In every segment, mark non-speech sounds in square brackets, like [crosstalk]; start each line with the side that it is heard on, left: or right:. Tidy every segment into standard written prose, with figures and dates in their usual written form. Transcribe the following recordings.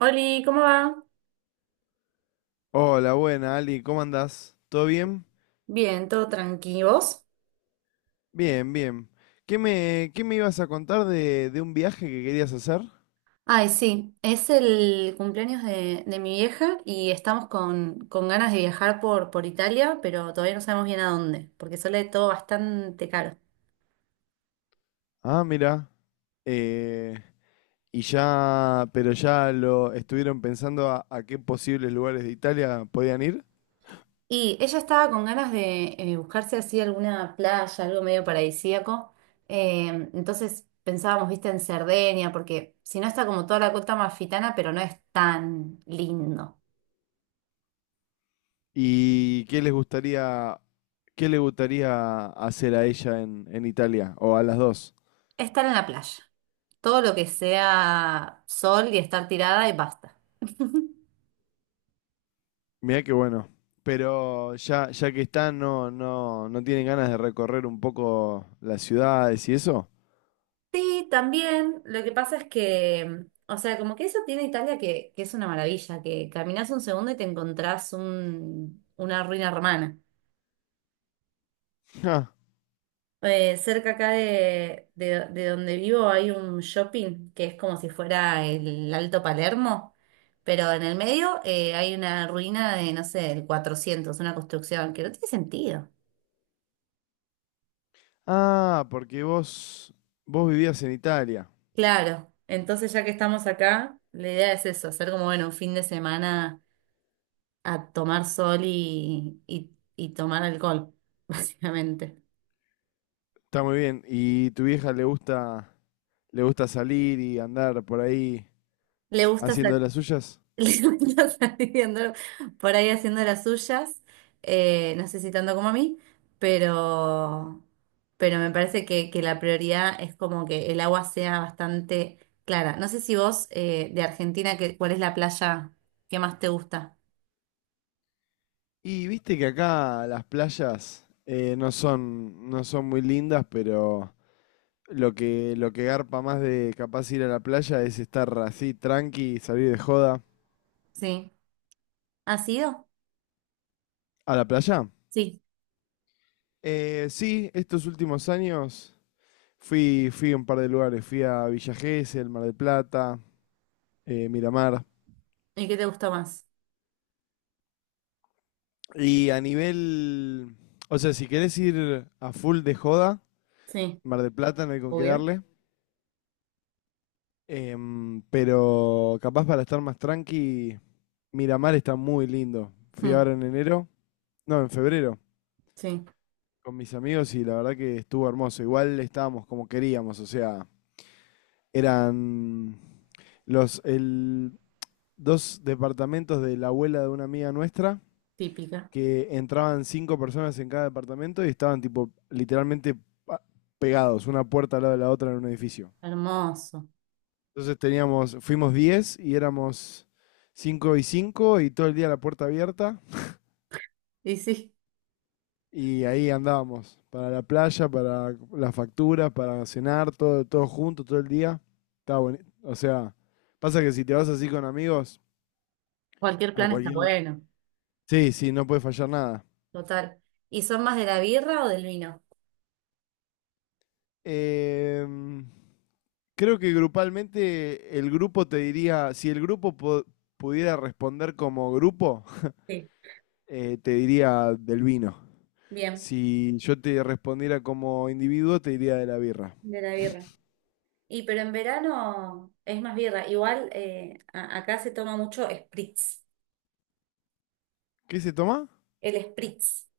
right: Oli, ¿cómo va?
left: Hola, buena, Ali, ¿cómo andás? ¿Todo bien?
right: Bien, todo tranquilos.
left: Bien, bien. ¿Qué me ibas a contar de un viaje que querías hacer?
right: Ay, sí, es el cumpleaños de mi vieja y estamos con ganas de viajar por Italia, pero todavía no sabemos bien a dónde, porque sale todo bastante caro.
left: Ah, mira. Eh, y ya, pero ya lo estuvieron pensando a qué posibles lugares de Italia podían ir
right: Y ella estaba con ganas de buscarse así alguna playa, algo medio paradisíaco. Eh, entonces pensábamos, viste, en Cerdeña, porque si no está como toda la costa amalfitana, pero no es tan lindo.
left: y qué les gustaría, qué le gustaría hacer a ella en Italia o a las dos.
right: Estar en la playa. Todo lo que sea sol y estar tirada y basta. [laughs]
left: Mirá qué bueno. Pero ya, ya que están, no, no, no tienen ganas de recorrer un poco las ciudades y eso.
right: Sí, también. Lo que pasa es que, o sea, como que eso tiene Italia, que es una maravilla, que caminás un segundo y te encontrás una ruina romana.
left: Ja.
right: Cerca acá de donde vivo hay un shopping que es como si fuera el Alto Palermo, pero en el medio hay una ruina de, no sé, del 400, una construcción que no tiene sentido.
left: Ah, porque vos, vos vivías en Italia.
right: Claro, entonces ya que estamos acá, la idea es eso, hacer como, bueno, un fin de semana a tomar sol y tomar alcohol, [laughs] básicamente.
left: Está muy bien. ¿Y tu vieja le gusta salir y andar por ahí
right: Le gusta, sa-
left: haciendo de las suyas?
right: [laughs] le gusta salir andar por ahí haciendo las suyas, no sé si tanto como a mí, pero, pero me parece que la prioridad es como que el agua sea bastante clara. No sé si vos, de Argentina, que, ¿cuál es la playa que más te gusta?
left: Y viste que acá las playas no son, no son muy lindas, pero lo que garpa más de capaz ir a la playa es estar así tranqui, salir de joda.
right: ¿Sí? ¿Has ido?
left: ¿A la playa?
right: Sí.
left: Sí, estos últimos años fui, fui a un par de lugares. Fui a Villa Gesell, Mar del Plata, Miramar.
right: ¿Y qué te gusta más?
left: Y a nivel, o sea, si querés ir a full de joda,
right: Sí,
left: Mar del Plata no hay con qué
right: obvio.
left: darle. Pero capaz para estar más tranqui, Miramar está muy lindo. Fui
right: Mm,
left: ahora en enero, no, en febrero,
right: sí,
left: con mis amigos y la verdad que estuvo hermoso. Igual estábamos como queríamos, o sea, eran los el, dos departamentos de la abuela de una amiga nuestra
right: típica.
left: que entraban 5 personas en cada departamento y estaban tipo literalmente pa- pegados, una puerta al lado de la otra en un edificio.
right: Hermoso.
left: Entonces teníamos, fuimos 10 y éramos 5 y 5 y todo el día la puerta abierta
right: Y sí,
left: y ahí andábamos, para la playa, para las facturas, para cenar, todo, todo junto, todo el día. Estaba bueno. O sea, pasa que si te vas así con amigos,
right: cualquier
left: a
right: plan está
left: cualquier... la-
right: bueno.
left: Sí, sí, no puede fallar nada.
right: Total. ¿Y son más de la birra o del vino?
left: Em, Creo que grupalmente el grupo te diría, si el grupo pudiera responder como grupo,
right: Sí,
left: te diría del vino.
right: bien,
left: Si yo te respondiera como individuo, te diría de la birra.
right: de la birra. Y pero en verano es más birra. Igual acá se toma mucho spritz.
left: ¿Qué se toma?
right: El spritz,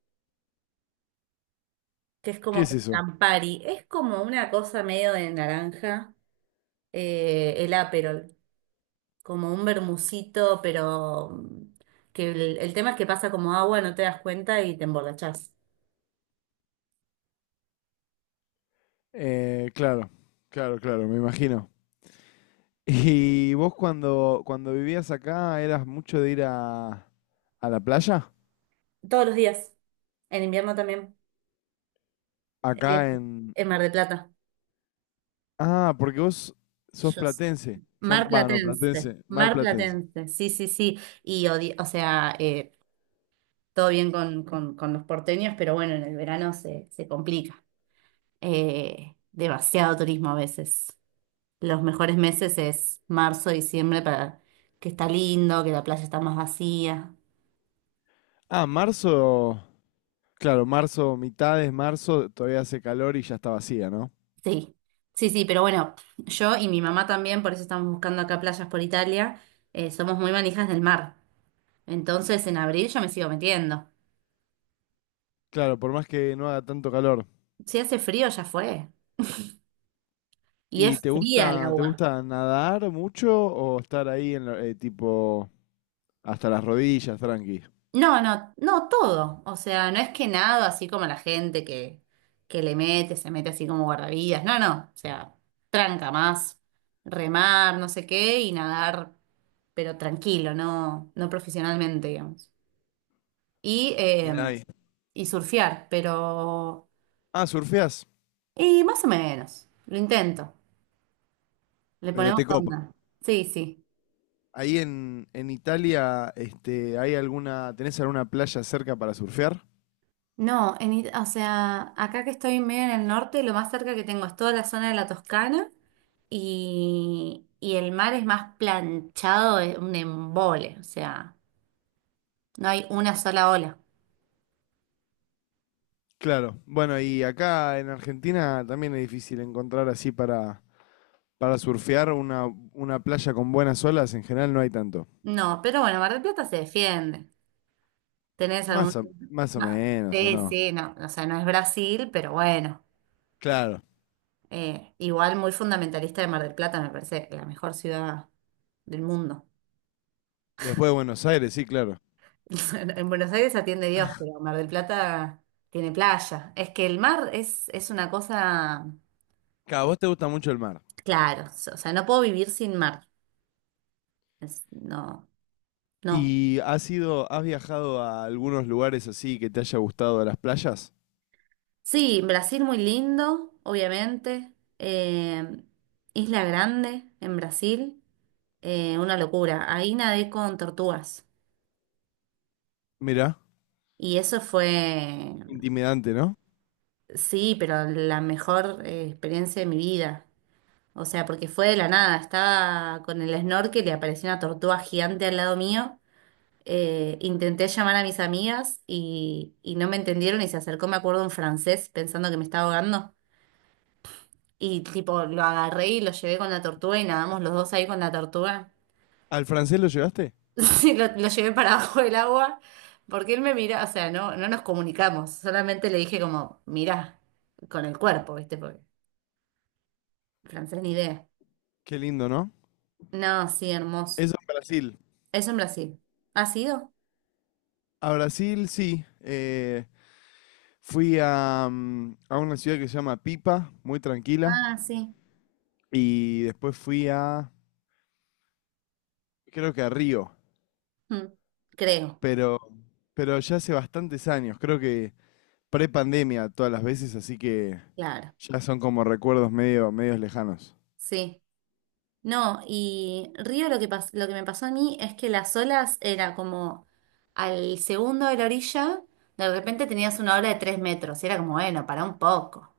right: que es
left: ¿Qué
right: como
left: es
right: con
left: eso?
right: Campari. Es como una cosa medio de naranja, el Aperol. Como un vermucito, pero que el tema es que pasa como agua, no te das cuenta y te emborrachás.
left: Claro, claro, claro, me imagino. [laughs] ¿Y vos cuando, cuando vivías acá eras mucho de ir a la playa?
right: Todos los días, en invierno también, eh,
left: Acá en...
right: en Mar de Plata.
left: Ah, porque vos sos
right: Yo s-
left: platense. Son,
right: Mar
left: va, no,
right: Platense,
left: platense, mar
right: Mar
left: platense.
right: Platense, sí, sí, sí. Y, o sea, todo bien con los porteños, pero bueno, en el verano se complica. Demasiado turismo a veces. Los mejores meses es marzo, diciembre, para que está lindo, que la playa está más vacía.
left: Ah, marzo... Claro, marzo, mitades, marzo, todavía hace calor y ya está vacía, ¿no?
right: Sí, sí, sí, pero bueno, yo y mi mamá también, por eso estamos buscando acá playas por Italia, somos muy manijas del mar. Entonces en abril yo me sigo metiendo.
left: Claro, por más que no haga tanto calor.
right: Si hace frío ya fue. Y
left: ¿Y
right: es fría el
left: te
right: agua.
left: gusta nadar mucho o estar ahí en tipo hasta las rodillas, tranqui?
right: No, no, no todo. O sea, no es que nado así como la gente que le mete, se mete así como guardavidas. No, no. O sea, tranca más, remar, no sé qué, y nadar, pero tranquilo, no, no profesionalmente, digamos. Y eh,
left: Mirá ahí.
right: y surfear, pero...
left: Ah, surfeás,
right: Y más o menos, lo intento, le
left: pero
right: ponemos
left: te copa.
right: onda. Sí, sí.
left: Ahí en Italia, este, ¿hay alguna, tenés alguna playa cerca para surfear?
right: No, o sea, acá que estoy medio en el norte, lo más cerca que tengo es toda la zona de la Toscana y el mar es más planchado, es un embole, o sea, no hay una sola ola.
left: Claro. Bueno, y acá en Argentina también es difícil encontrar así para surfear una playa con buenas olas, en general no hay tanto.
right: No, pero bueno, Mar del Plata se defiende. ¿Tenés algún...?
left: Más o, más o
right: No,
left: menos, ¿o
right: sí,
left: no?
right: sí, no, o sea, no es Brasil, pero bueno.
left: Claro.
right: Igual muy fundamentalista de Mar del Plata, me parece la mejor ciudad del mundo.
left: Después de Buenos Aires, sí, claro.
right: [laughs] En Buenos Aires atiende Dios, pero Mar del Plata tiene playa. Es que el mar es una cosa,
left: Claro, a vos te gusta mucho el mar.
right: claro, o sea, no puedo vivir sin mar. No, no.
left: ¿Y has ido, has viajado a algunos lugares así que te haya gustado a las playas?
right: Sí, Brasil muy lindo, obviamente. Eh, Isla Grande en Brasil, una locura. Ahí nadé con tortugas.
left: Mirá,
right: Y eso fue.
left: intimidante, ¿no?
right: Sí, pero la mejor experiencia de mi vida. O sea, porque fue de la nada. Estaba con el snorkel y apareció una tortuga gigante al lado mío. Intenté llamar a mis amigas y no me entendieron y se acercó, me acuerdo, un francés pensando que me estaba ahogando. Y tipo, lo agarré y lo llevé con la tortuga y nadamos los dos ahí con la tortuga. [laughs]
left: ¿Al francés lo llevaste?
right: Sí, lo llevé para abajo del agua porque él me mira, o sea, no nos comunicamos. Solamente le dije como, mirá, con el cuerpo, ¿viste? Porque francés ni idea.
left: Qué lindo, ¿no?
right: No, sí, hermoso.
left: Eso en Brasil.
right: Eso en Brasil. ¿Ha sido?
left: A Brasil, sí. Fui a, a una ciudad que se llama Pipa, muy tranquila.
right: Ah, sí.
left: Y después fui a, creo que a Río,
right: Mm, creo,
left: pero, pero ya hace bastantes años, creo que pre-pandemia todas las veces, así que
right: claro.
left: ya son como recuerdos medio, medios lejanos.
right: Sí. No, y Río lo que me pasó a mí es que las olas era como al segundo de la orilla, de repente tenías una ola de 3 metros. Y era como, bueno, para un poco.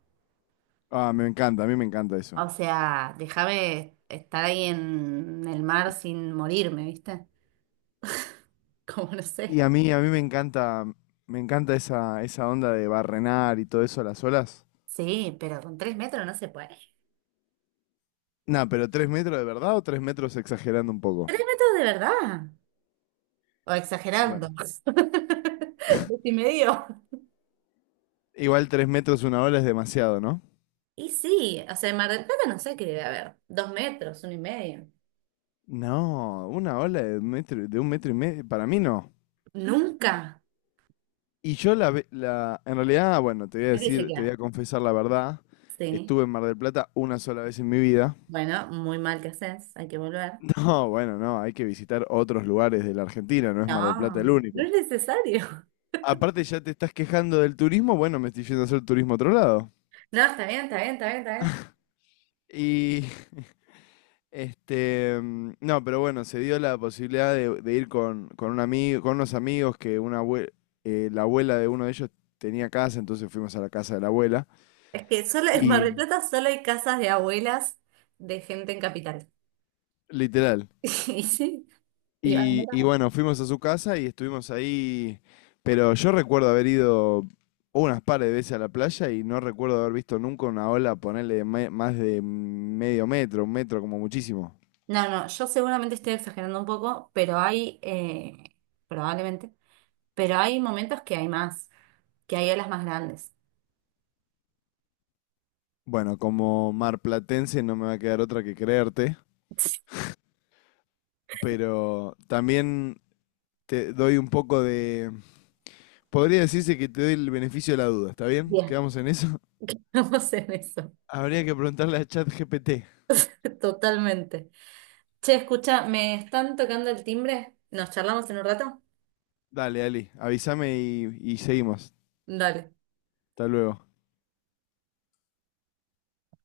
left: Ah, me encanta, a mí me encanta eso.
right: O sea, déjame estar ahí en el mar sin morirme, ¿viste? [laughs] Como no
left: Y
right: sé.
left: a mí me encanta esa, esa onda de barrenar y todo eso a las olas.
right: Sí, pero con 3 metros no se puede.
left: Nah, pero 3 metros de verdad o 3 metros exagerando un poco.
right: Esto es de verdad. O
left: Y
right: exagerando.
left: bueno,
right: [laughs] Decimedio.
left: igual 3 metros una ola es demasiado, ¿no?
right: Y sí, o sea, en Mar del Plata no sé qué debe haber. 2 metros, uno y medio.
left: No, una ola de, de un metro y medio, para mí no.
right: Nunca.
left: Y yo la, en realidad, bueno, te voy a
right: Aquí se
left: decir, te voy
right: queda.
left: a confesar la verdad,
right: Sí.
left: estuve en Mar del Plata una sola vez en mi vida.
right: Bueno, muy mal que haces, hay que volver.
left: No, bueno, no, hay que visitar otros lugares de la Argentina, no es Mar del Plata el
right: No, no
left: único.
right: es necesario.
left: Aparte ya te estás quejando del turismo, bueno, me estoy yendo a hacer turismo a otro lado.
right: No, está bien, está bien, está bien, está bien.
left: Y [laughs] este, no, pero bueno, se dio la posibilidad de ir con un amigo, con unos amigos que una la abuela de uno de ellos tenía casa, entonces fuimos a la casa de la abuela
right: Es que solo en Mar
left: y
right: del Plata solo hay casas de abuelas de gente en capital.
left: literal.
right: [laughs] Y sí. Y van en
left: Y
right: verano.
left: bueno, fuimos a su casa y estuvimos ahí, pero yo recuerdo haber ido unas par de veces a la playa y no recuerdo haber visto nunca una ola ponerle más de medio metro, un metro como muchísimo.
right: No, no, yo seguramente estoy exagerando un poco, pero hay, probablemente, pero hay momentos que hay más, que hay olas más grandes.
left: Bueno, como marplatense no me va a quedar otra que creerte, pero también te doy un poco de... Podría decirse que te doy el beneficio de la duda, ¿está bien?
right: Bien,
left: ¿Quedamos en eso?
right: [laughs] vamos en eso,
left: [laughs] Habría que preguntarle a ChatGPT.
right: totalmente. Che, escucha, ¿me están tocando el timbre? ¿Nos charlamos en un rato?
left: Dale, Ali, avísame y seguimos.
right: Dale.
left: Hasta luego.